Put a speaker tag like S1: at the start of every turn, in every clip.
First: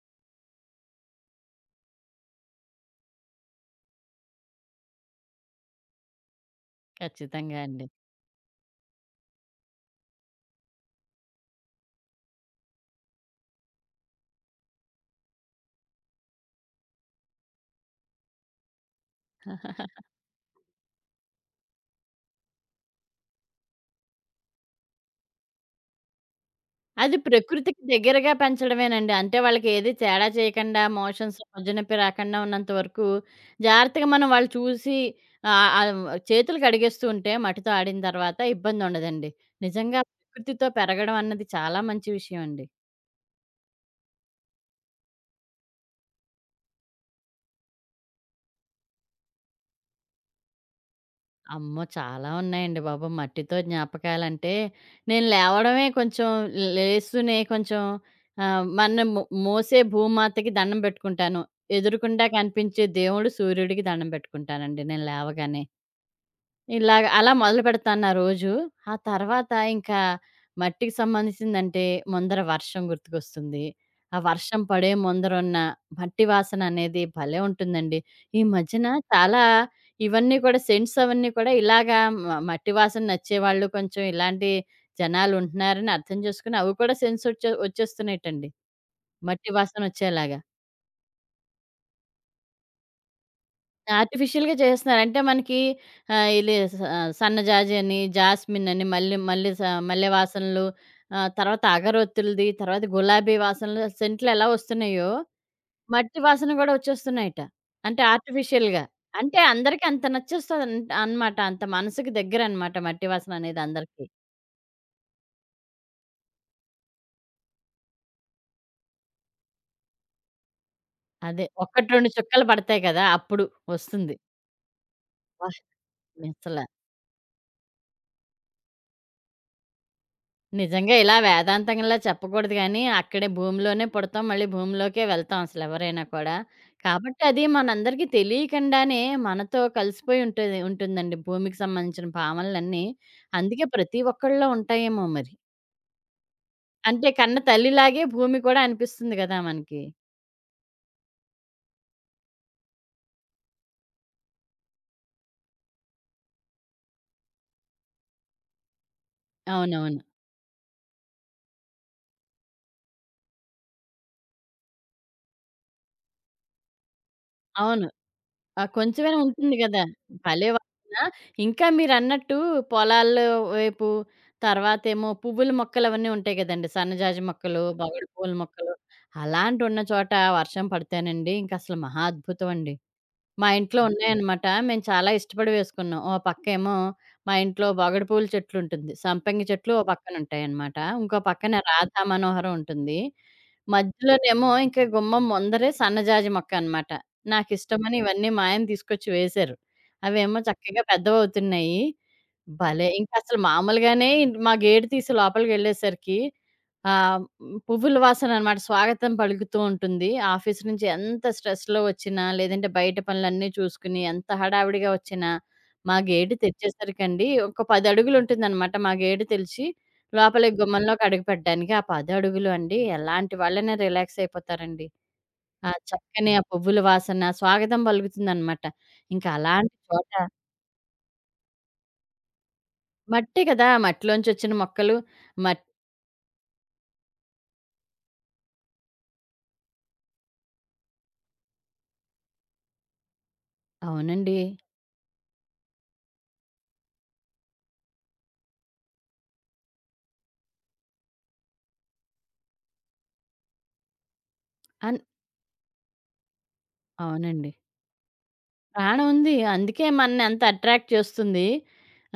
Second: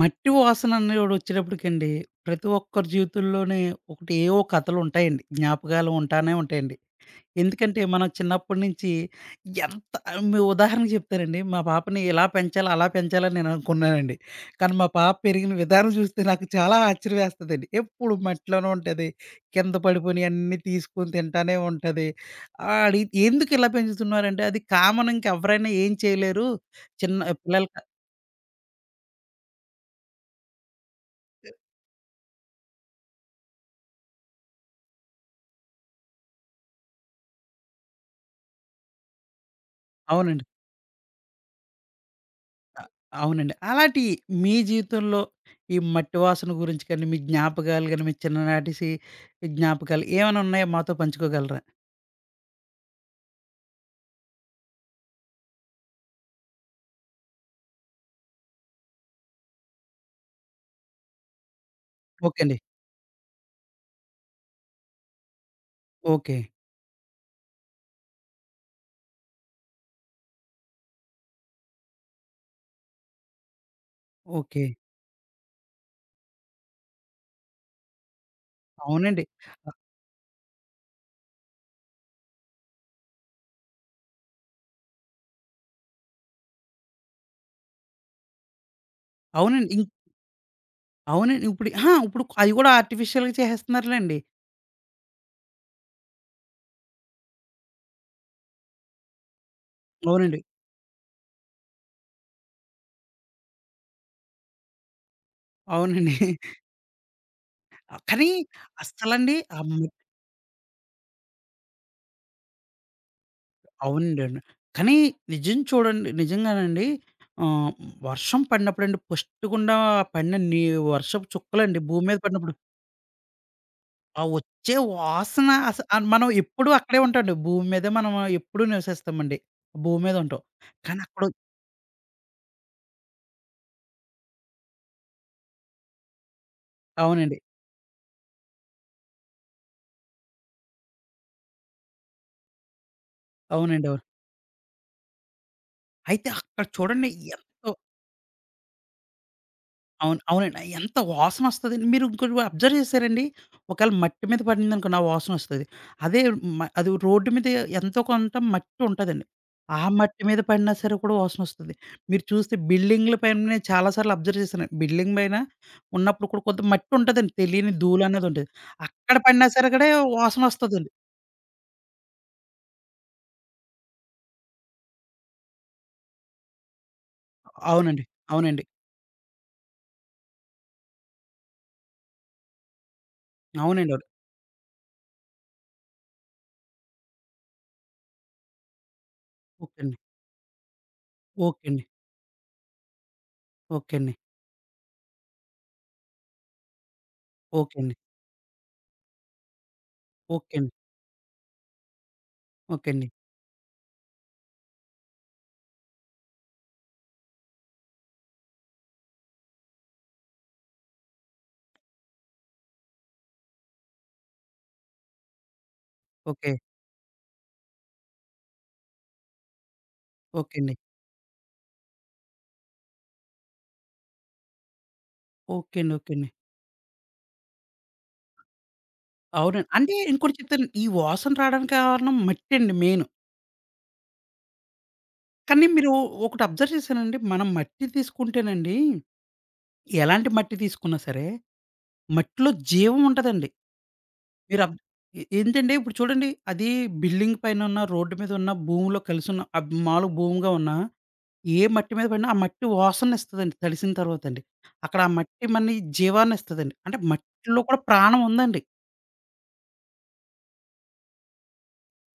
S1: మట్టి వాసన అనేవాడొచ్చేటప్పటికండి, ప్రతి ఒక్కరి జీవితంలోనే ఒకటి ఏవో కథలుంటాయండి. జ్ఞాపకాలు ఉంటానే ఉంటాయండి.
S2: ఖచ్చితంగా
S1: ఎందుకంటే,
S2: అండి.
S1: మనం చిన్నప్పటి నుంచి ఎంత మీ ఉదాహరణకు చెప్తానండి. మా పాపని ఇలా పెంచాలి, అలా పెంచాలని నేననుకున్నానండి. కానీ, మా పాప పెరిగిన విధానం చూస్తే నాకు చాలా ఆశ్చర్యమేస్తదండి. ఎప్పుడు మట్టిలోనే ఉంటది. కింద పడిపోయినయి అన్నీ తీసుకొని తింటానే ఉంటది. అడిగి ఎందుకు ఇలా పెంచుతున్నారంటే, అది కామన్ ఇంకెవరైనా ఏం చేయలేరు.
S2: అది
S1: చిన్న పిల్లలకి
S2: ప్రకృతికి దగ్గరగా పెంచడమేనండి. అంటే వాళ్ళకి ఏది తేడా చేయకుండా, మోషన్స్, మజ్జనొప్పి రాకుండా ఉన్నంత వరకు జాగ్రత్తగా మనం వాళ్ళు చూసి ఆహ్, ఆహ్, చేతులు కడిగేస్తూ ఉంటే మట్టితో ఆడిన తర్వాత ఇబ్బందుండదండి. నిజంగా
S1: అవునండి.
S2: ప్రకృతితో పెరగడం అన్నది చాలా మంచి విషయం అండి.
S1: అ అవునండి. అలాంటి మీ జీవితంలో ఈ మట్టి వాసన గురించి కానీ, మీ జ్ఞాపకాలు గాని, మీ చిన్ననాటి సి జ్ఞాపకాలు ఏమైనా ఉన్నాయా మాతో పంచుకోగలరా?
S2: అమ్మో! చాలా ఉన్నాయండి బాబు. మట్టితో జ్ఞాపకాలంటే, నేను లేవడమే కొంచెం లేస్తూనే కొంచెం మన మోసే భూమాతకి దండం పెట్టుకుంటాను. ఎదురుగుండా
S1: ఓకే అండి.
S2: కనిపించే దేవుడు సూర్యుడికి దండం పెట్టుకుంటానండి నేను లేవగానే.
S1: ఓకే.
S2: ఇలాగ అలా మొదలుపెడతాను నా రోజు. ఆ తర్వాత ఇంకా మట్టికి సంబంధించిందంటే ముందర వర్షం గుర్తుకొస్తుంది. ఆ వర్షం
S1: ఓకే.
S2: పడే ముందరున్న మట్టి వాసన అనేది భలే ఉంటుందండి. ఈ మధ్యన
S1: అవునండి.
S2: చాలా ఇవన్నీ కూడా సెంట్స్ అవన్నీ కూడా ఇలాగా మట్టి వాసన నచ్చేవాళ్ళు కొంచెం ఇలాంటి జనాలుంటున్నారని అర్థం చేసుకొని అవి కూడా సెన్స్ వచ్చేస్తున్నాయటండి. మట్టి
S1: అవునండి. ఇం
S2: వాసనొచ్చేలాగా.
S1: అవునండి. ఇప్పుడు అహా! ఇప్పుడు అయి కూడా ఆర్టిఫిషియల్‌గా చేసేస్తున్నారులెండి.
S2: ఆర్టిఫిషియల్‌గా చేస్తున్నారు. అంటే మనకి ఆహ్, ఇలి స సన్నజాజి అని, జాస్మిన్ అని, మల్లె మల్లె స మల్లె
S1: అవునండి.
S2: వాసనలు. తర్వాత అగరొత్తులది, తర్వాత గులాబీ వాసనలు సెంట్లు ఎలా వస్తున్నాయో,
S1: అవునండి.
S2: మట్టి వాసన గూడా వచ్చేస్తున్నాయట. అంటే
S1: కానీ
S2: ఆర్టిఫిషియల్‌గా.
S1: అస్సలండి
S2: అంటే
S1: ఆ
S2: అందరికి
S1: మట్
S2: అంత నచ్చేస్తదంట అనమాట. అంత మనసుకి దగ్గరనమాట మట్టి వాసన అనేది అందరికి.
S1: అవునండి. అవును. కానీ నిజం చూడండి నిజంగానండి ఆహ్, వర్షం పడినప్పుడండి ఫస్ట్ గుండా పడిన నీ వర్షపు
S2: అదే.
S1: చుక్కలండి
S2: 1,
S1: భూమి
S2: 2
S1: మీద
S2: చుక్కలు
S1: పడినప్పుడు
S2: పడతాయి కదా! అప్పుడు వస్తుంది.
S1: ఆ వచ్చే
S2: అబ్బా!
S1: వాసన మనం
S2: అసల
S1: ఎప్పుడూ అక్కడే ఉంటామండి. భూమి మీదే మనం ఎప్పుడూ నివసిస్తామండి. భూమి మీద ఉంటాం.
S2: నిజంగా
S1: కానీ
S2: ఇలా
S1: అక్కడ
S2: వేదాంతంలా చెప్పకూడదు గానీ, అక్కడే భూమిలోనే పుడతాం. మళ్ళీ భూమిలోకే వెళ్తాం అసలెవరైనా కూడా. కాబట్టి
S1: అవునండి.
S2: అది మనందరికీ తెలియకుండానే మనతో కలిసిపోయి ఉంటుందండి భూమికి సంబంధించిన భావనలన్నీ. అందుకే
S1: అవునండి.
S2: ప్రతి
S1: అవును.
S2: ఒక్కళ్ళలో ఉంటాయేమో మరి.
S1: అయితే అక్కడ
S2: అంటే
S1: చూడండి
S2: కన్న
S1: ఎంతో
S2: తల్లిలాగే భూమి కూడా అనిపిస్తుంది గదా! మనకి.
S1: అవును. అవునండి. ఎంత వాసనొస్తదండి. మీరు ఇంకోటి కూడా అబ్జర్వ్ చేశారండి? ఒకవేళ మట్టి మీద పడిందనుకోండి ఆ వాసనొస్తది. అదే అది రోడ్డు మీద ఎంతో కొంత మట్టి ఉంటదండి. ఆ
S2: అవునవును.
S1: మట్టి మీద పడినా సరే కూడా వాసనొస్తది. మీరు చూస్తే బిల్డింగుల పైన చాలా సార్లు అబ్జర్వ్ చేశాను. బిల్డింగ్ పైన ఉన్నప్పుడు కూడా కొంత మట్టి ఉంటదండి. తెలియని
S2: అవును.
S1: ధూళనేది ఉంటది.
S2: ఆ! కొంచెమైనా
S1: అక్కడ పడినా
S2: ఉంటుంది
S1: సరే
S2: గదా!
S1: కూడా
S2: భలే
S1: వాసనొస్తదండి.
S2: వాసన. ఇంకా మీరన్నట్టు పొలాల్లో వైపు, తర్వాతేమో పువ్వుల మొక్కలవన్నీ ఉంటాయి గదండీ. సన్నజాజి మొక్కలు,
S1: అవునండి.
S2: బొగడ పూల
S1: అవునండి.
S2: మొక్కలు అలాంటున్న చోట వర్షం పడితేనండి ఇంకసలు మహా అద్భుతం అండి. మా ఇంట్లో
S1: అవునండి. అవును.
S2: ఉన్నాయన్నమాట. మేము చాలా ఇష్టపడి వేసుకున్నాం. ఓ పక్కేమో మా ఇంట్లో బొగడు పూల చెట్లుంటుంది. సంపంగి చెట్లు
S1: ఓకే
S2: ఓ
S1: అండి.
S2: పక్కనుంటాయన్నమాట. ఇంకో పక్కన
S1: ఓకే అండి.
S2: రాధా మనోహరం ఉంటుంది.
S1: ఓకే అండి.
S2: మధ్యలోనేమో ఇంక గుమ్మం ముందరే సన్నజాజి మొక్క అనమాట.
S1: ఓకే అండి.
S2: నాకిష్టమని ఇవన్నీ మా ఆయన తీసుకొచ్చి వేశారు. అవేమో
S1: ఓకే అండి.
S2: చక్కగా పెద్దవవుతున్నాయి. భలే!
S1: ఓకే అండి.
S2: ఇంకసలు మామూలుగానే మా గేటు తీసి లోపలికెళ్ళేసరికి ఆ! హ్మ్. పువ్వుల వాసననమాట. స్వాగతం పలుకుతూ ఉంటుంది. ఆఫీస్ నుంచి ఎంత స్ట్రెస్‌లో వచ్చినా, లేదంటే బయట పనులన్నీ చూసుకుని, ఎంత హడావిడిగా వచ్చినా, మా గేటు
S1: ఓకే.
S2: తెరిచేసరికండి ఒక 10 అడుగులుంటుందనమాట. మా గేటు తెరిచి లోపలి
S1: ఓకే అండి.
S2: గుమ్మంలోకి అడుగుపెట్టడానికి. ఆ 10 అడుగులు అండి ఎలాంటి వాళ్ళైనా రిలాక్స్ అయిపోతారండి. ఆ
S1: ఓకే అండి. ఓకే అండి.
S2: చక్కని ఆ పువ్వుల వాసన స్వాగతం పలుకుతుందనమాట. ఇంకా
S1: అవునండి.
S2: అలాంటి
S1: అంటే
S2: చోట
S1: ఇంకోటి చెప్తాను. ఈ వాసన రావడానికి కారణం మట్టండి మెయిను.
S2: మట్టే కదా! మట్టిలోంచొచ్చిన మొక్కలు మట్
S1: కానీ మీరు ఒకటి అబ్జర్వ్ చేశానండి. మనం మట్టి తీసుకుంటేనండి, ఎలాంటి మట్టి తీసుకున్నా సరే, మట్టిలో జీవం ఉంటదండి.
S2: అవునండి.
S1: మీరు అబ్ ఎ ఏంటంటే ఇప్పుడు చూడండి. అది బిల్డింగ్ పైన ఉన్న, రోడ్డు మీద ఉన్న, భూమిలో కలిసున్న మాములుగా భూమిగా ఉన్నా, ఏ మట్టి మీద పడినా ఆ మట్టి వాసననిస్తదండి తడిసిన తర్వాతండి.
S2: అన్
S1: అక్కడ ఆ మట్టి మన్ని జీవాన్నిస్తదండి. అంటే
S2: అవునండి.
S1: మట్టిలో కూడా ప్రాణం ఉందండి.
S2: ప్రాణం ఉంది. అందుకే మనని అంత అట్రాక్ట్ చేస్తుంది.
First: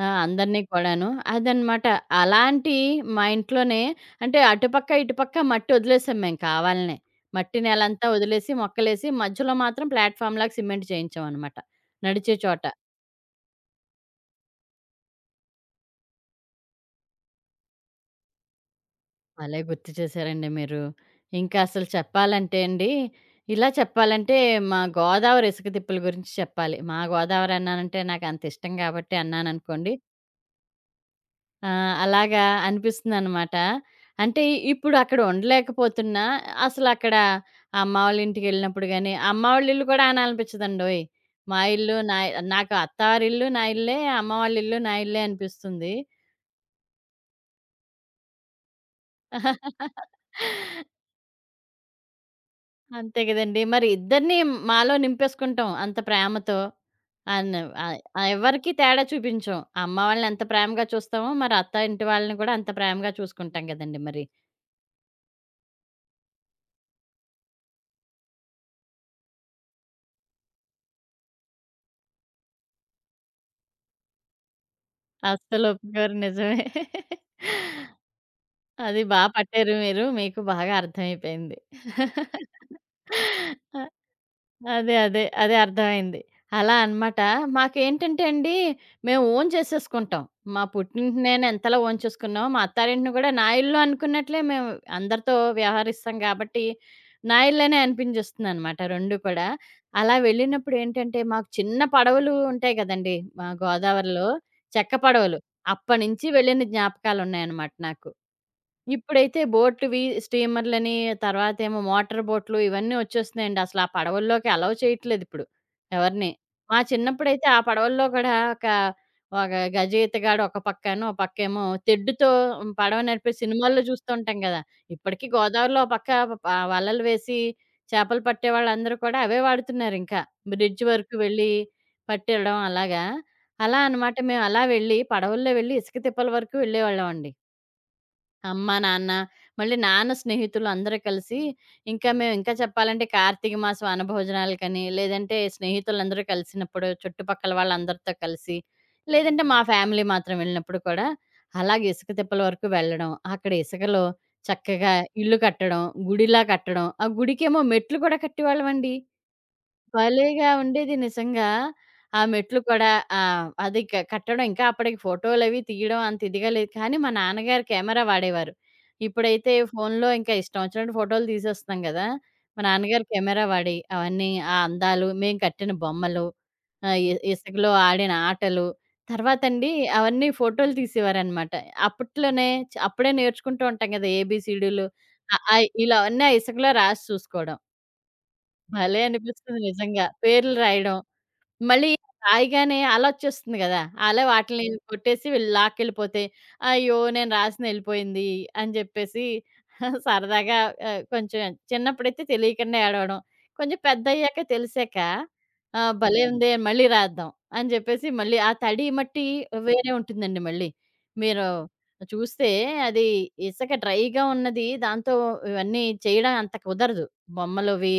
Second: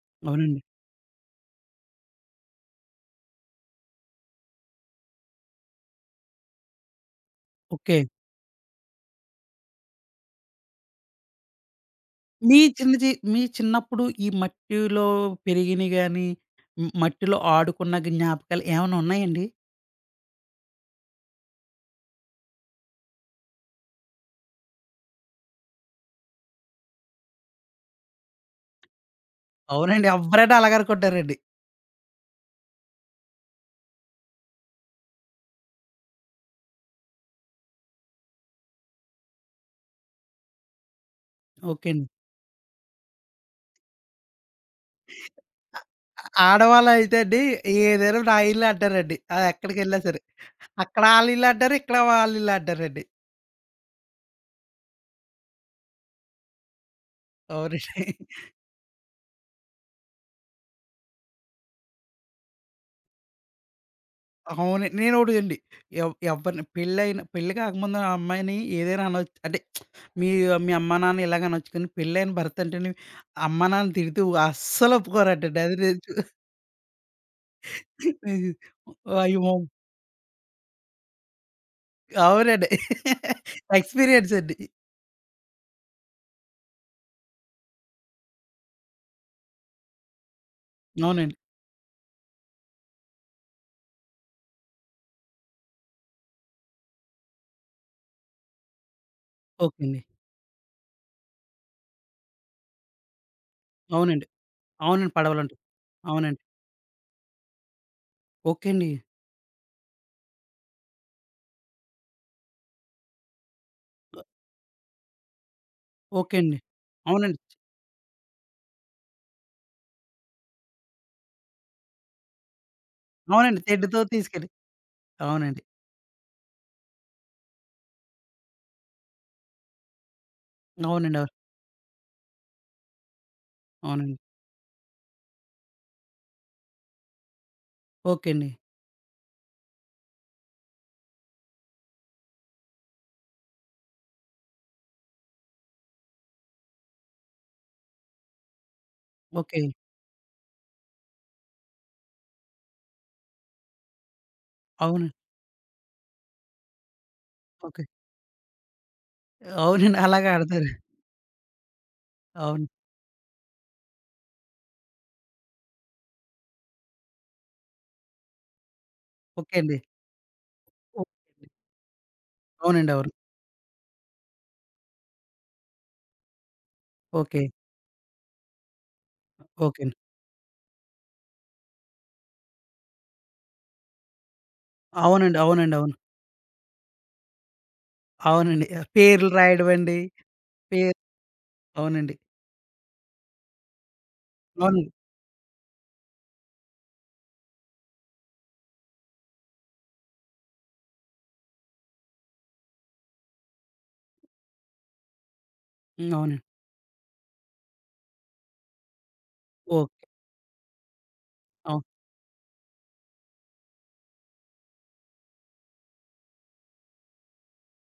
S2: అందరిని
S1: అవునండి.
S2: కూడాను. అదనమాట. అలాంటి మా ఇంట్లోనే అంటే అటుపక్క, ఇటుపక్క మట్టి వదిలేసాం మేము కావాలనే. మట్టి
S1: ఓకే.
S2: నేలంతా వదిలేసి, మొక్కలేసి మధ్యలో మాత్రం ప్లాట్‌ఫార్మ్‌లాగా సిమెంట్ చేయించామనమాట. నడిచే చోట.
S1: మీ చిన్నప్పుడు ఈ మట్టిలో పెరిగినయి గాని, మట్టిలో ఆడుకున్న జ్ఞాపకాలు ఏమన్నా ఉన్నాయండి?
S2: భలే గుర్తు చేశారండి మీరు. ఇంకా అసలు చెప్పాలంటే అండి, ఇలా చెప్పాలంటే మా గోదావరి ఇసుక తిప్పల గురించి చెప్పాలి. మా గోదావరి అన్నానంటే నాకు అంత ఇష్టం కాబట్టి అన్నాననుకోండి.
S1: అవునండి. ఎవ్వరైనా అలాగే అనుకుంటారండి.
S2: ఆ! అలాగా అనిపిస్తుందనమాట. అంటే ఇప్పుడు అక్కడ ఉండలేకపోతున్నా, అసలక్కడ అమ్మ వాళ్ళ ఇంటికెళ్ళినప్పుడు గాని, అమ్మ వాళ్ళ ఇల్లు కూడా అనాలనిపించదండోయ్! మా
S1: ఓకే
S2: ఇల్లు
S1: అండి.
S2: నా నాకు అత్తవారిల్లు నా ఇల్లే, అమ్మ వాళ్ళ ఇల్లు నా ఇల్లే అనిపిస్తుంది.
S1: ఆడవాళ్ళైతే అండి ఏదైనా నా ఇల్లు అంటారండి. అది ఎక్కడికెళ్ళినా సరే. అక్కడ ఆళ్ళ ఇల్లు అంటారు. ఇక్కడ వాళ్ళ ఇల్లు అంటారండి.
S2: అంతే గదండీ! మరి ఇద్దరిని మాలో నింపేసుకుంటాం అంత ప్రేమతో. అన్ ఆహ్,
S1: అవునండి.
S2: ఎవరికీ తేడా చూపించం. అమ్మ వాళ్ళని ఎంత ప్రేమగా చూస్తామో, మరి అత్త ఇంటి వాళ్ళని కూడా అంత ప్రేమగా చూసుకుంటాం గదండీ మరి.
S1: అవునండి. నేనొకటండి ఎవ్వరిని పెళ్లి కాకముందు ఆ అమ్మాయిని ఏదైనా అనొచ్చు. అంటే మీ మీ అమ్మా, నాన్న ఇలాగ అనొచ్చు. కానీ పెళ్ళైన భర్త అంటేనే అమ్మా, నాన్న తిడితే అస్సలు ఒప్పుకోరంటండి.
S2: అస్సలు
S1: అది నేను
S2: ఒప్పుకోరు.
S1: చూ
S2: నిజమే.
S1: ఇది
S2: అది బా
S1: అయ్యో!
S2: పట్టారు మీరు. మీకు బాగా అర్థమైపోయింది.
S1: అవునండి.
S2: అ
S1: ఎక్స్‌పీరియన్స్ అండి.
S2: అదే. అదే. అదే అర్థమైంది. అలా అనమాట. మాకేంటంటే అండి, మేము ఓన్ చేసేసుకుంటాం. మా
S1: అవునండి.
S2: పుట్టింటినైనా ఎంతలా ఓన్ చేసుకున్నామో, మా అత్తారింటిని కూడా నా ఇల్లు అనుకున్నట్లే మేము అందరితో వ్యవహరిస్తాం కాబట్టి, నా ఇల్లేనే అనిపించేస్తుందనమాట 2 కూడా.
S1: ఓకే అండి.
S2: అలా వెళ్ళినప్పుడు ఏంటంటే, మాకు చిన్న పడవలు ఉంటాయి కదండీ! మా
S1: అవునండి.
S2: గోదావరిలో. చెక్క
S1: అవునండి.
S2: పడవలు.
S1: పడవలుంటాయి.
S2: అప్పటినుంచి
S1: అవునండి.
S2: వెళ్ళిన జ్ఞాపకాలున్నాయన్నమాట నాకు.
S1: ఓకే అండి.
S2: ఇప్పుడైతే బోట్‌వి, స్టీమర్‌లని, తర్వాతేమో మోటార్ బోట్లు ఇవన్నీ వచ్చేస్తున్నాయండి. అసలు ఆ పడవల్లోకి అలౌ చేయట్లేదిప్పుడు ఎవరిని.
S1: ఓకే అండి.
S2: మా
S1: అవునండి.
S2: చిన్నప్పుడైతే ఆ పడవల్లో కూడా ఒక ఒక గజ ఈతగాడు ఒక పక్కను, ఓ పక్కేమో తెడ్డుతో పడవ నడిపే
S1: అవునండి.
S2: సినిమాల్లో
S1: తెడ్డుతో
S2: చూస్తూ ఉంటాం
S1: తీసుకెళ్ళి
S2: కదా! ఇప్పటికి
S1: అవునండి.
S2: గోదావరిలో ఒక పక్క వలలు వేసి చేపలు పట్టేవాళ్ళందరూ కూడా అవే వాడుతున్నారింకా. బ్రిడ్జ్ వరకు
S1: అవునండి. అవును.
S2: వెళ్ళి పట్టేయడం అలాగా. అలా అనమాట
S1: అవునండి.
S2: మేము అలా వెళ్ళి పడవల్లో వెళ్ళి ఇసుక తిప్పల వరకు వెళ్ళేవాళ్ళమండి.
S1: ఓకే అండి.
S2: అమ్మ, నాన్న, మళ్ళీ నాన్న స్నేహితులు అందరూ కలిసి ఇంకా చెప్పాలంటే కార్తీక మాసం వనభోజనాలకని, లేదంటే స్నేహితులందరూ కలిసినప్పుడు చుట్టుపక్కల వాళ్ళందరితో కలిసి, లేదంటే మా
S1: ఓకే.
S2: ఫ్యామిలీ మాత్రం వెళ్ళినప్పుడు కూడా అలాగే ఇసుక తిప్పల వరకు వెళ్ళడం. అక్కడ ఇసుకలో చక్కగా
S1: అవును.
S2: ఇల్లు కట్టడం, గుడిలా కట్టడం, ఆ గుడికేమో
S1: ఓకే.
S2: మెట్లు కూడా కట్టేవాళ్ళమండి.
S1: అవునండి. అలాగే
S2: భలేగా
S1: ఆడతారు.
S2: ఉండేది నిజంగా. ఆ మెట్లు
S1: అవును.
S2: కూడా అది కట్టడం ఇంకా అప్పటికి ఫోటోలవి తీయడం అంత ఇదిగా లేదు. కానీ మా నాన్నగారు కెమెరా వాడేవారు. ఇప్పుడైతే
S1: ఓకే అండి.
S2: ఫోనులో ఇంకా ఇష్టం వచ్చినట్టు
S1: ఓకే
S2: ఫోటోలు
S1: అండి.
S2: తీసేస్తున్నాం గదా! మా
S1: అవునండి.
S2: నాన్నగారు
S1: అవును.
S2: కెమెరా వాడి అవన్నీ ఆ అందాలు, మేము కట్టిన బొమ్మలు, ఆహ్, ఇ
S1: ఓకే.
S2: ఇసుకలో ఆడిన ఆటలు, తర్వాతండి
S1: ఓకే అండి.
S2: అవన్నీ ఫోటోలు తీసేవారనమాట. అప్పట్లోనే అప్పుడే నేర్చుకుంటూ ఉంటాం గదా! ఏబీసీడీలు. అ,
S1: అవునండి.
S2: ఆ,
S1: అవునండి.
S2: ఈ
S1: అవును.
S2: లు అవన్నీ ఆ ఇసుకలో రాసి చూసుకోవడం.
S1: అవునండి.
S2: భలే
S1: పేర్లు
S2: అనిపిస్తుంది
S1: రాయడమండి.
S2: నిజంగా. పేర్లు రాయడం.
S1: పేరు
S2: మళ్ళీ
S1: అవునండి.
S2: రాయగానే అలొచ్చేస్తుంది గదా! అల వాటిల్ని
S1: అవునండి.
S2: కొట్టేసి వీళ్ళు లాక్కెళ్ళిపోతే, అయ్యో! నేను రాసిందెళ్ళిపోయింది అని జెప్పేసి సరదాగా కొంచెం చిన్నప్పుడైతే తెలియకుండా ఏడవడం. కొంచెం పెద్దయ్యాక తెలిసాక
S1: హ్మ్.
S2: భలే
S1: అవునండి.
S2: ఉందే మళ్ళీ రాద్దాం అని జెప్పేసి మళ్ళీ ఆ తడి మట్టి వేరే
S1: ఓకే.
S2: ఉంటుందండి మళ్ళీ. మీరు
S1: అవును.
S2: చూస్తే అది ఇసక డ్రైగా ఉన్నది దాంతో ఇవన్నీ చేయడం అంత కుదరదు. బొమ్మలవి.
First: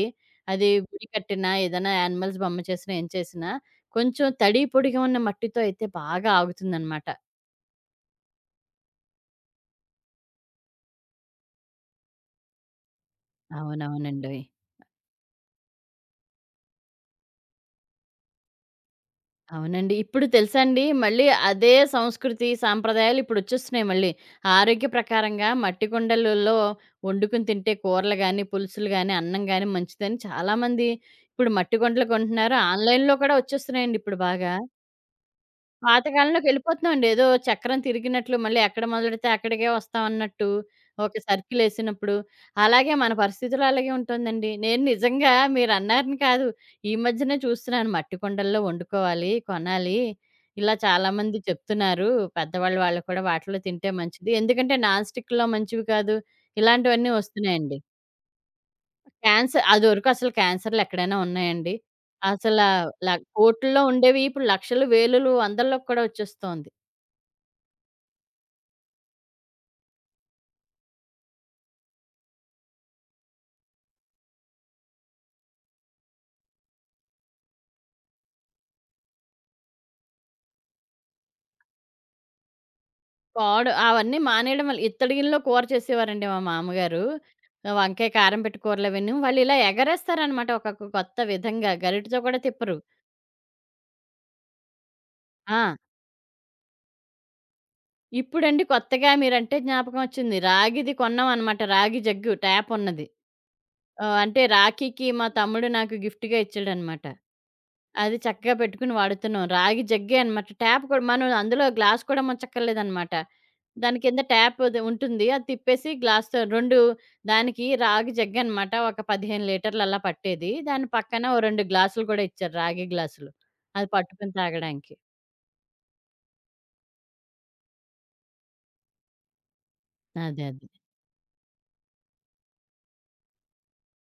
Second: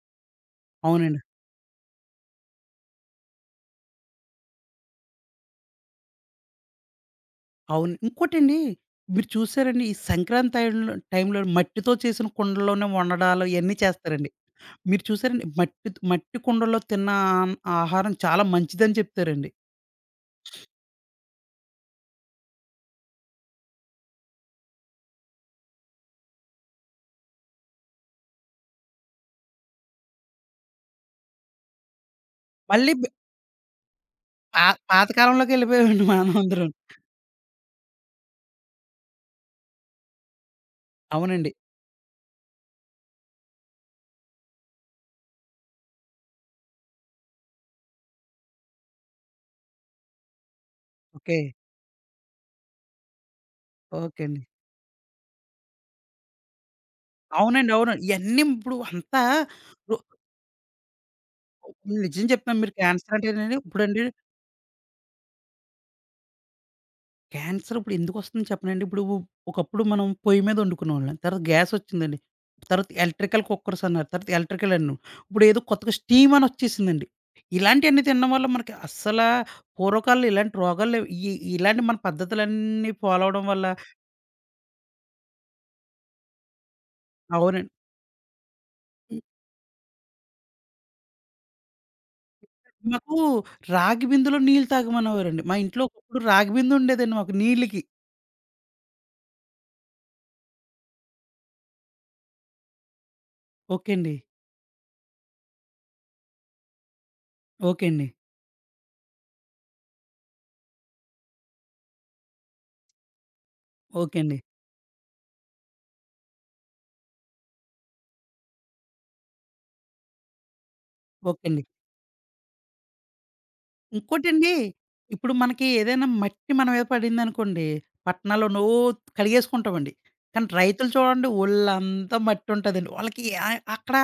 S2: అది గుడి
S1: అవునండి.
S2: కట్టినా, ఏదైనా యానిమల్స్ బొమ్మ చేసినా, ఏం చేసినా కొంచెం తడి పొడిగా ఉన్న మట్టితో అయితే బాగా ఆగుతుందనమాట.
S1: అవును. ఇంకోటండి మీరు చూసారండి, ఈ సంక్రాంతి టైంలో టైంలో మట్టితో చేసిన కుండల్లోనే వండడాలు ఇయన్నీ చేస్తారండి.
S2: అవునవునండోయ్!
S1: మీరు చూసారండి మట్టి మట్టి కుండల్లో తిన్న ఆన్ ఆహారం చాలా మంచిదని చెప్తారండి.
S2: అవునండి. ఇప్పుడు తెలుసా అండి, మళ్ళీ అదే సంస్కృతి, సాంప్రదాయాలు ఇప్పుడొచ్చేస్తున్నాయి మళ్ళీ. ఆరోగ్య ప్రకారంగా మట్టి కుండలలో వండుకుని తింటే కూరలు గాని, పులుసులు గాని, అన్నం గాని మంచిదని చాలామంది ఇప్పుడు మట్టి కుండలు కొంటున్నారు.
S1: మళ్ళీ బ్
S2: ఆన్‌లైన్‌లో కూడా వచ్చేస్తున్నాయండి ఇప్పుడు బాగా.
S1: పా పాతకాలంలోకెళ్ళిపోయామండి మనమందరం.
S2: పాతకాలంలోకెళ్ళిపోతున్నామండి. ఏదో చక్రం తిరిగినట్లు మళ్ళీ ఎక్కడ మొదలెడితే అక్కడికే వస్తాం అన్నట్టు. ఒక
S1: అవునండి.
S2: సర్కిలేసినప్పుడు. అలాగే మన పరిస్థితులు అలాగే ఉంటుందండి. నేను నిజంగా మీరన్నారని కాదు. ఈ మధ్యనే చూస్తున్నాను మట్టి కుండల్లో వండుకోవాలి, కొనాలి. ఇలా చాలామంది
S1: ఓకే.
S2: చెప్తున్నారు. పెద్దవాళ్ళు వాళ్ళు కూడా వాటిలో తింటే
S1: ఓకే
S2: మంచిది.
S1: అండి.
S2: ఎందుకంటే నాన్ స్టిక్‌లో మంచివి కాదు. ఇలాంటివన్నీ
S1: అవునండి.
S2: వస్తున్నాయండి.
S1: అవును. ఇయన్నీ ఇప్పుడు అంతా
S2: క్యాన్సర్
S1: రొ
S2: అదివరకు అసలు క్యాన్సర్‌లెక్కడైనా ఉన్నాయండి?
S1: నిజం
S2: అసల
S1: చెప్తున్నాను మీరు
S2: ల
S1: క్యాన్సర్ అంటేనండి
S2: కోట్లలో
S1: ఇప్పుడండి
S2: ఉండేవి ఇప్పుడు లక్షలు, వేలులు, వందల్లోకి కూడా వచ్చేస్తోంది.
S1: క్యాన్సర్ ఇప్పుడు ఎందుకొస్తుంది చెప్పనండి. ఇప్పుడు ఒకప్పుడు మనం పొయ్యి మీద వండుకునేవాళ్ళం. తర్వాత గ్యాస్ వచ్చిందండి. తర్వాత ఎలక్ట్రికల్ కుక్కర్స్ అన్నారు. తర్వాత ఎలక్ట్రికల్ అన్ను. ఇప్పుడేదో కొత్తగా స్టీమ్ అని వచ్చేసిందండి. ఇలాంటియన్నీ తినడం వల్ల మనకి అస్సలా పూర్వకాలంలో ఇలాంటి రోగాలు లేవు. ఈ ఇలాంటి మన పద్ధతులన్నీ ఫాలో అవ్వడం వల్ల
S2: పాడు అవన్నీ మానేయడం వల్ల ఇత్తడి గిన్నెలో కూర చేసేవారండి మా మామగారు. ఆ
S1: అవునండి.
S2: వంకాయ కారం పెట్టి కూరలవీను. వాళ్ళిలా ఎగరేస్తారనమాట ఒక కొత్త విధంగా గరిటెతో కూడా తిప్పరు.
S1: మాకు రాగి బిందెలో నీళ్ళు తాగమనేవారండి. మా
S2: ఆ!
S1: ఇంట్లో ఒకప్పుడు రాగి బిందె ఉండేదండి మాకు నీళ్ళకి.
S2: ఇప్పుడండి కొత్తగా మీరంటే జ్ఞాపకం వచ్చింది. రాగిది కొన్నామనమాట. రాగి జగ్గు ట్యాప్ ఉన్నది.
S1: ఓకే అండి.
S2: అంటే రాఖీకి మా తమ్ముడు నాకు గిఫ్ట్‌గా ఇచ్చాడనమాట.
S1: ఓకే అండి.
S2: అది చక్కగా పెట్టుకుని వాడుతున్నాం. రాగి జగ్గే అనమాట. ట్యాప్ కూడా మనం అందులో గ్లాస్ కూడా ముంచక్కర్లేదనమాట. దాని
S1: ఓకే
S2: కింద
S1: అండి.
S2: ట్యాప్ అది ఉంటుంది. అది తిప్పేసి గ్లాస్‌తో 2 దానికి రాగి జగ్గనమాట. ఒక 15 లీటర్లు అలా పట్టేది. దాని పక్కన ఓ
S1: ఓకే అండి.
S2: 2 గ్లాసులు కూడా ఇచ్చారు. రాగి గ్లాసులు. అది పట్టుకొని
S1: ఇంకోటండి,
S2: తాగడానికి.
S1: ఇప్పుడు మనకి ఏదైనా మట్టి మన మీద పడిందనుకోండి, పట్టణాల్లోనో కడిగేసుకుంటామండి.
S2: అదే.
S1: కానీ
S2: అదే.
S1: రైతులు చూడండి ఒళ్ళంతా మట్టుంటదండి. వాళ్ళకి అక్కడ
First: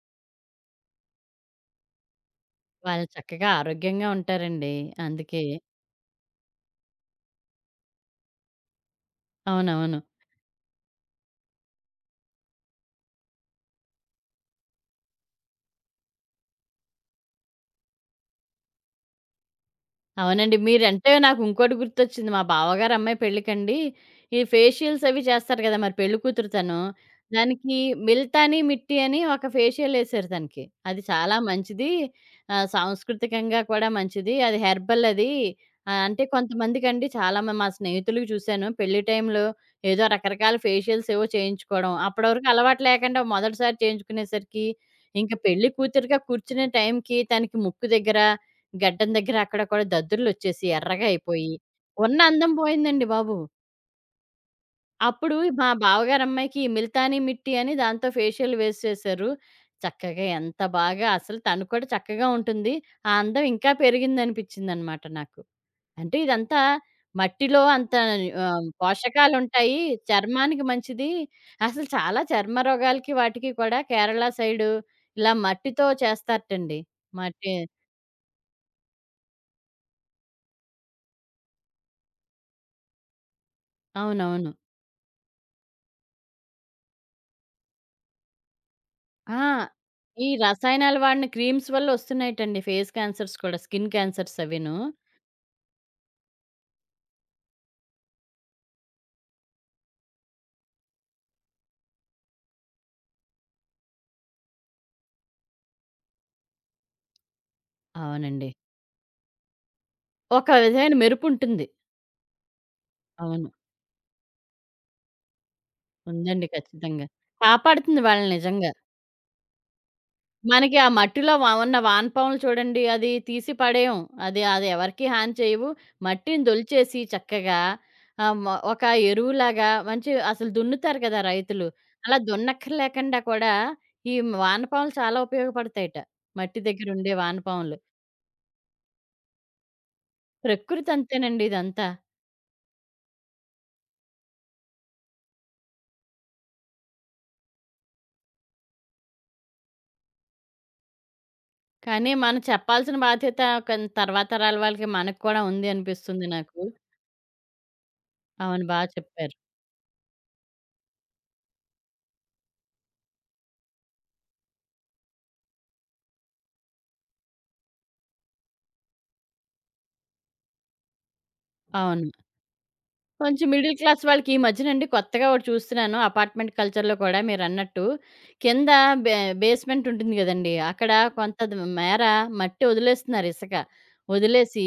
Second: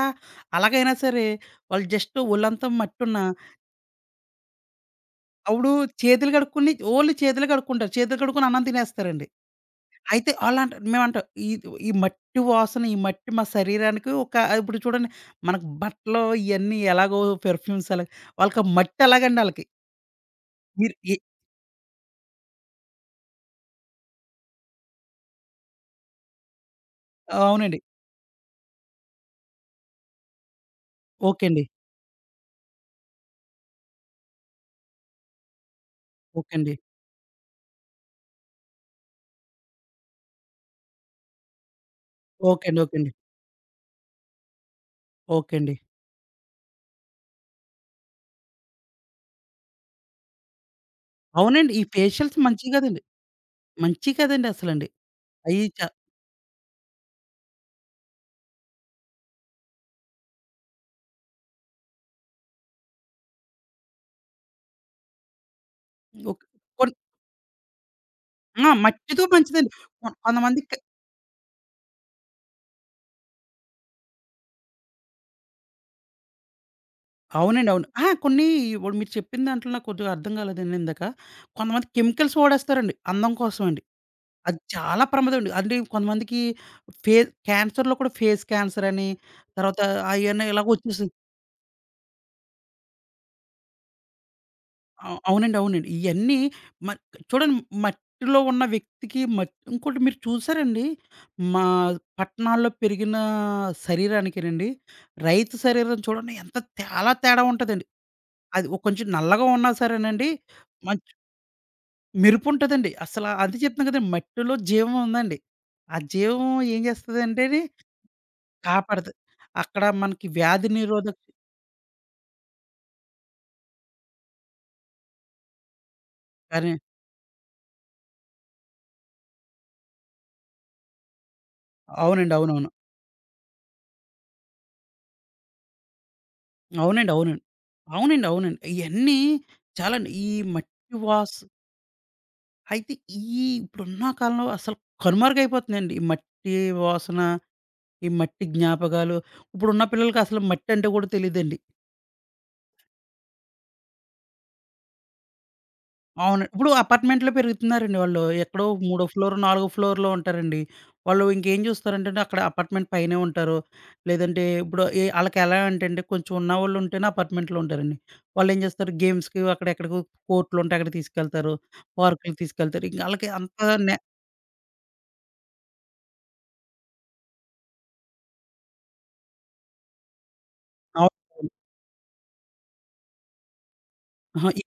S1: అలాగైనా సరే వాళ్ళు జస్ట్ ఒళ్ళంతా
S2: వాళ్ళు
S1: మట్టున్న
S2: చక్కగా ఆరోగ్యంగా ఉంటారండి. అందుకే.
S1: అప్పుడు చేతులు కడుక్కుని ఓన్లీ చేతులే కడుక్కుంటారు. చేతులు కడుక్కొని అన్నం తినేస్తారండి.
S2: అవునవును.
S1: అయితే ఆళ్ళంట మేమంటాం ఈ ఈ మట్టి వాసన, ఈ మట్టి మా శరీరానికి ఒక ఇప్పుడు చూడండి మనకు బట్టలు ఇయన్నీ ఎలాగో పెర్ఫ్యూమ్స్ అలాగ వాళ్ళకి ఆ మట్టి అలాగండి ఆళ్ళకి.
S2: అవునండి.
S1: మీరు
S2: మీరంటే
S1: ఎ
S2: నాకు ఇంకోటి గుర్తొచ్చింది. మా బావగారు అమ్మాయి పెళ్ళికండి, ఈ ఫేషియల్స్ అవి చేస్తారు కదా! మరి పెళ్లి కూతురు తను. దానికి
S1: అవునండి.
S2: మిల్తాని మిట్టి అని ఒక ఫేషియల్ ఎసారు తనకి. అది చాలా
S1: ఓకే అండి.
S2: మంచిది. సాంస్కృతికంగా కూడా మంచిది. అది హెర్బల్ అది. అంటే
S1: ఓకే అండి.
S2: కొంతమందికండి చాలా మా స్నేహితులకి చూసాను. పెళ్లి టైంలో ఏదో రకరకాల ఫేషియల్స్ ఏవో చేయించుకోవడం. అప్పటి వరకు
S1: ఓకే అండి.
S2: అలవాటు
S1: ఓకే అండి.
S2: లేకుండా మొదటిసారి చేయించుకునేసరికి, ఇంక
S1: ఓకే
S2: పెళ్లి
S1: అండి.
S2: కూతురుగా కూర్చునే టైంకి తనకి ముక్కు దగ్గర గడ్డం దగ్గర అక్కడ కూడా దద్దుర్లొచ్చేసి ఎర్రగా అయిపోయి,
S1: అవునండి. ఈ
S2: ఉన్న
S1: ఫేషియల్స్
S2: అందం
S1: మంచియి కాదండి.
S2: పోయిందండి బాబు.
S1: మంచియి కాదండి అసలండి.
S2: అప్పుడు
S1: అయి
S2: మా
S1: చ
S2: బావగారు అమ్మాయికి ఈ 'మిల్తాని మిట్టి' అని దాంతో ఫేషియల్ వేసేసారు. చక్కగా ఎంత బాగా అసలు తను కూడా చక్కగా ఉంటుంది. ఆ అందం ఇంకా పెరిగిందనిపించిందనమాట నాకు. అంటే
S1: ఓక్
S2: ఇదంతా
S1: కొన్
S2: మట్టిలో అంత
S1: ఆ! మట్టితో మంచిదండి.
S2: పోషకాలుంటాయి. చర్మానికి
S1: కొంతమందికి
S2: మంచిది. అసలు చాలా చర్మ రోగాలకి వాటికి కూడా కేరళ సైడు ఇలా మట్టితో చేస్తారటండి. మట్టి
S1: అవునండి. అవును. అహా! కొన్ని ఇప్పుడు మీరు చెప్పిన దాంట్లో నాకు కొద్దిగా అర్థం కాలేదండి ఇందాక. కొంతమంది కెమికల్స్ వాడేస్తారండి అందం కోసం అండి.
S2: అవునవును.
S1: అది చాలా ప్రమాదం అండి. అంటే కొంతమందికి ఫే క్యాన్సర్‌లో కూడా ఫేస్ క్యాన్సర్ అని,
S2: ఆ!
S1: తర్వాత
S2: ఈ
S1: అయన్నీ ఇలాగ
S2: రసాయనాలు
S1: వచ్చేసి
S2: వాడిన క్రీమ్స్ వల్ల వస్తున్నాయిటండి ఫేస్ క్యాన్సర్స్ కూడా. స్కిన్ క్యాన్సర్స్ అవిను.
S1: అవునండి. అవునండి. ఇయన్నీ మ చూడండి మట్టిలో ఉన్న వ్యక్తికి ఇంకోటి మీరు చూసారండి, మా పట్టణాల్లో పెరిగిన శరీరానికేనండి, రైతు శరీరం చూడండి ఎంత చాలా తేడా ఉంటదండి.
S2: అవునండి.
S1: అది కొంచెం నల్లగా ఉన్నా సరేనండి,
S2: ఒక విధమైన
S1: మంచి
S2: మెరుపుంటుంది.
S1: మెరుపుంటదండి. అసలా
S2: అవును.
S1: అదే చెప్తున్నాను కదండీ, మట్టిలో జీవం ఉందండి. ఆ జీవం
S2: ఉందండి
S1: ఏం
S2: ఖచ్చితంగా.
S1: చేస్తదంటేని
S2: కాపాడుతుంది వాళ్ళని నిజంగా.
S1: కాపాడతది. అక్కడ మనకి వ్యాధి
S2: మనకి ఆ
S1: నిరోధక
S2: మట్టిలో ఉన్న వానపాములు చూడండి అది తీసి పడేయం. అది అది ఎవరికీ హాని చేయవు. మట్టిని
S1: అరే
S2: దొలిచేసి చక్కగా ఆహ్, మ ఒక ఎరువులాగా మంచి అసలు దున్నుతారు కదా రైతులు. అలా
S1: అవునండి. అవునవును.
S2: దున్నక్కర్లేకుండా కూడా ఈ వానపాములు చాలా ఉపయోగపడతాయట. మట్టి
S1: అవునండి.
S2: దగ్గరుండే
S1: అవునండి.
S2: వానపాములు.
S1: అవునండి. అవునండి. ఇయన్నీ చాలాండి. ఈ
S2: ప్రకృతి
S1: మట్టి వాస్
S2: అంతేనండి ఇదంతా.
S1: అయితే ఈ ఇప్పుడున్న కాలంలో అసలు కనుమరుగైపోతుందండి. ఈ మట్టి వాసన, ఈ మట్టి జ్ఞాపకాలు ఇప్పుడున్న పిల్లలకి అసలు మట్టంటే కూడా తెలీదండి.
S2: కానీ మనం చెప్పాల్సిన బాధ్యత ఒక తర్వాత తరాల వాళ్ళకి మనకు కూడా ఉంది అనిపిస్తుంది
S1: అవును.
S2: నాకు.
S1: ఇప్పుడు అపార్ట్‌మెంట్‌లో పెరుగుతున్నారండి వాళ్ళు.
S2: అవును.
S1: ఎక్కడో
S2: బా
S1: మూడో
S2: చెప్పారు.
S1: ఫ్లోర్, నాలుగో ఫ్లోర్‌లో ఉంటారండి. వాళ్ళు ఇంకేం చూస్తారంటే అక్కడ అపార్ట్‌మెంట్ పైనే ఉంటారు. లేదంటే ఇప్పుడు ఏ ఆళ్ళకి ఎలా అంటే అండి కొంచెం ఉన్నవాళ్ళు ఉంటేనే అపార్ట్‌మెంట్‌లో ఉంటారండి. వాళ్ళేం చేస్తారు గేమ్స్‌కి అక్కడ ఎక్కడికో కోర్ట్‌లు ఉంటే అక్కడికి తీసుకెళ్తారు.
S2: అవును.
S1: పార్కులకి తీసుకెళ్తారు. ఇంక ఆళ్ళకి
S2: కొంచెం
S1: అంత
S2: మిడిల్
S1: నె
S2: క్లాస్ వాళ్ళకి ఈ మధ్యనండి కొత్తగా ఒకటి చూస్తున్నాను. అపార్ట్‌మెంట్ కల్చర్‌లో కూడా మీరన్నట్టు. కింద బే బేస్మెంట్ ఉంటుంది గదండీ! అక్కడ
S1: అవును.
S2: కొంత మేర మట్టి వదిలేస్తున్నారు ఇసక.
S1: ఆహా! ఈ
S2: వదిలేసి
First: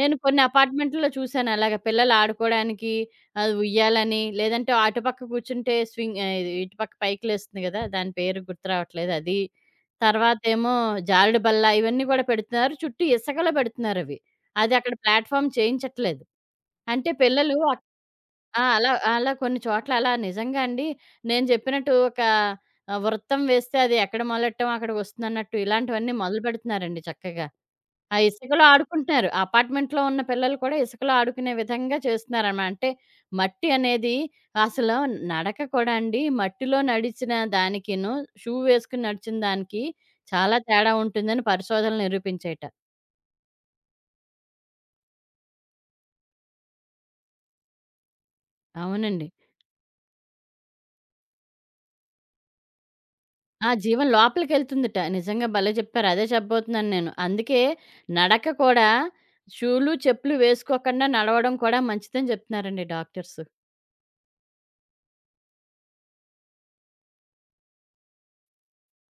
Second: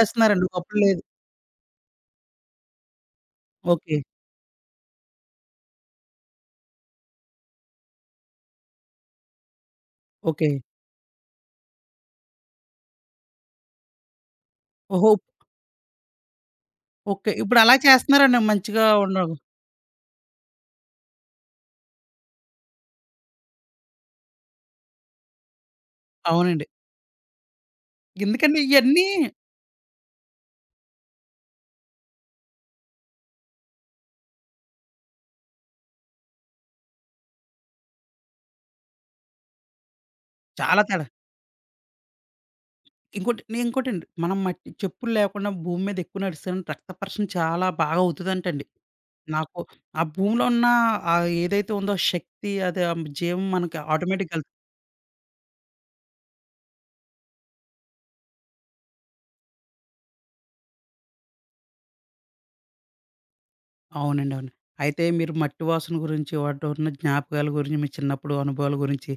S2: నేను కొన్ని
S1: ఒకప్పుడు లేదు.
S2: అపార్ట్‌మెంట్‌లో చూశాను అలాగ. పిల్లలు ఆడుకోవడానికి
S1: ఓకే.
S2: ఉయ్యాలని లేదంటే అటుపక్క కూర్చుంటే స్వింగ్ ఇది ఇటుపక్క పైకి లేస్తుంది గదా! దాని పేరు గుర్తు రావట్లేదు అది.
S1: ఓకే.
S2: తర్వాతేమో జారుడు బల్ల ఇవన్నీ గూడా పెడుతున్నారు. చుట్టూ ఇసకలో పెడుతున్నారవి. అది అక్కడ
S1: ఓహో!
S2: ప్లాట్‌ఫార్మ్ చేయించట్లేదు. అంటే
S1: ఓకే.
S2: పిల్లలు
S1: ఇప్పుడు అలా చేస్తున్నారండి
S2: ఆ!
S1: మంచిగా
S2: అలా అలా
S1: ఉండవు.
S2: కొన్ని చోట్ల అలా నిజంగా అండి. నేను చెప్పినట్టు ఒక వృత్తం వేస్తే అది ఎక్కడ మొదలెట్టం అక్కడికొస్తుందన్నట్టు ఇలాంటివన్నీ
S1: అవునండి.
S2: మొదలుపెడుతున్నారండి చక్కగా. ఆ
S1: ఎందుకంటే
S2: ఇసుకలో
S1: ఇయన్నీ
S2: ఆడుకుంటున్నారు. అపార్ట్మెంట్‌లో ఉన్న పిల్లలు కూడా ఇసుకలో ఆడుకునే విధంగా చేస్తున్నారనమాట. అంటే మట్టి అనేది అసలు నడక కూడా అండి మట్టిలో నడిచిన దానికిను, షూ వేసుకొని నడిచిన దానికి చాలా
S1: చాలా
S2: తేడా
S1: తేడా.
S2: ఉంటుందని పరిశోధనలు నిరూపించాయట.
S1: ఇంకోటి నే ఇంకోటండి. మనం మట్టి చెప్పులు లేకుండా భూమి మీద ఎక్కువ నడిసామంటే రక్త పరిశ్రమ చాలా బాగా అవుతదంటండి.
S2: అవునండి.
S1: నాకు ఆ భూమిలో ఉన్న ఏదైతే ఉందో ఆ శక్తి అది జీవం
S2: ఆ!
S1: మనకి
S2: జీవం
S1: ఆటోమేటిక్‌గా ఎళ్
S2: లోపలికెళ్తుందట. నిజంగా భలే చెప్పారు. అదే చెప్పబోతున్నాను నేను. అందుకే నడక కూడా షూలు, చెప్పులు వేసుకోకుండా నడవడం కూడా మంచిదని చెప్తున్నారండి డాక్టర్స్.
S1: అవునండి. అవును. అయితే మీరు మట్టి వాసన గురించి, వాటిలో ఉన్న జ్ఞాపకాల గురించి, మీ చిన్నప్పుడు అనుభవాల గురించి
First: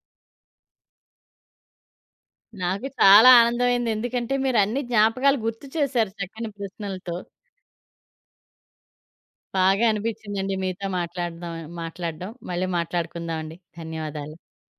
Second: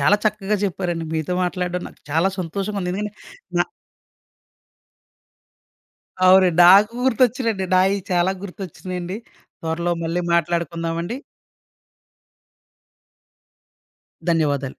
S1: చాలా చక్కగా చెప్పారండి. మీతో మాట్లాడడం నాకు చాలా సంతోషంగా
S2: నాకు
S1: ఉంది. ఎందుకంటే
S2: చాలా
S1: నా
S2: ఆనందమైంది. ఎందుకంటే మీరన్ని జ్ఞాపకాలు గుర్తు చేశారు చక్కని
S1: అవునండి. నాకు
S2: ప్రశ్నలతో.
S1: గుర్తొచ్చినియండి. నాయి చాలా గుర్తొచ్చినియండి.
S2: బాగా
S1: త్వరలో మళ్ళీ
S2: అనిపించిందండి మీతో
S1: మాట్లాడుకుందామండి.
S2: మాట్లాడదాం మాట్లాడడం. మళ్ళీ మాట్లాడుకుందామండి. ధన్యవాదాలు.
S1: ధన్యవాదాలు.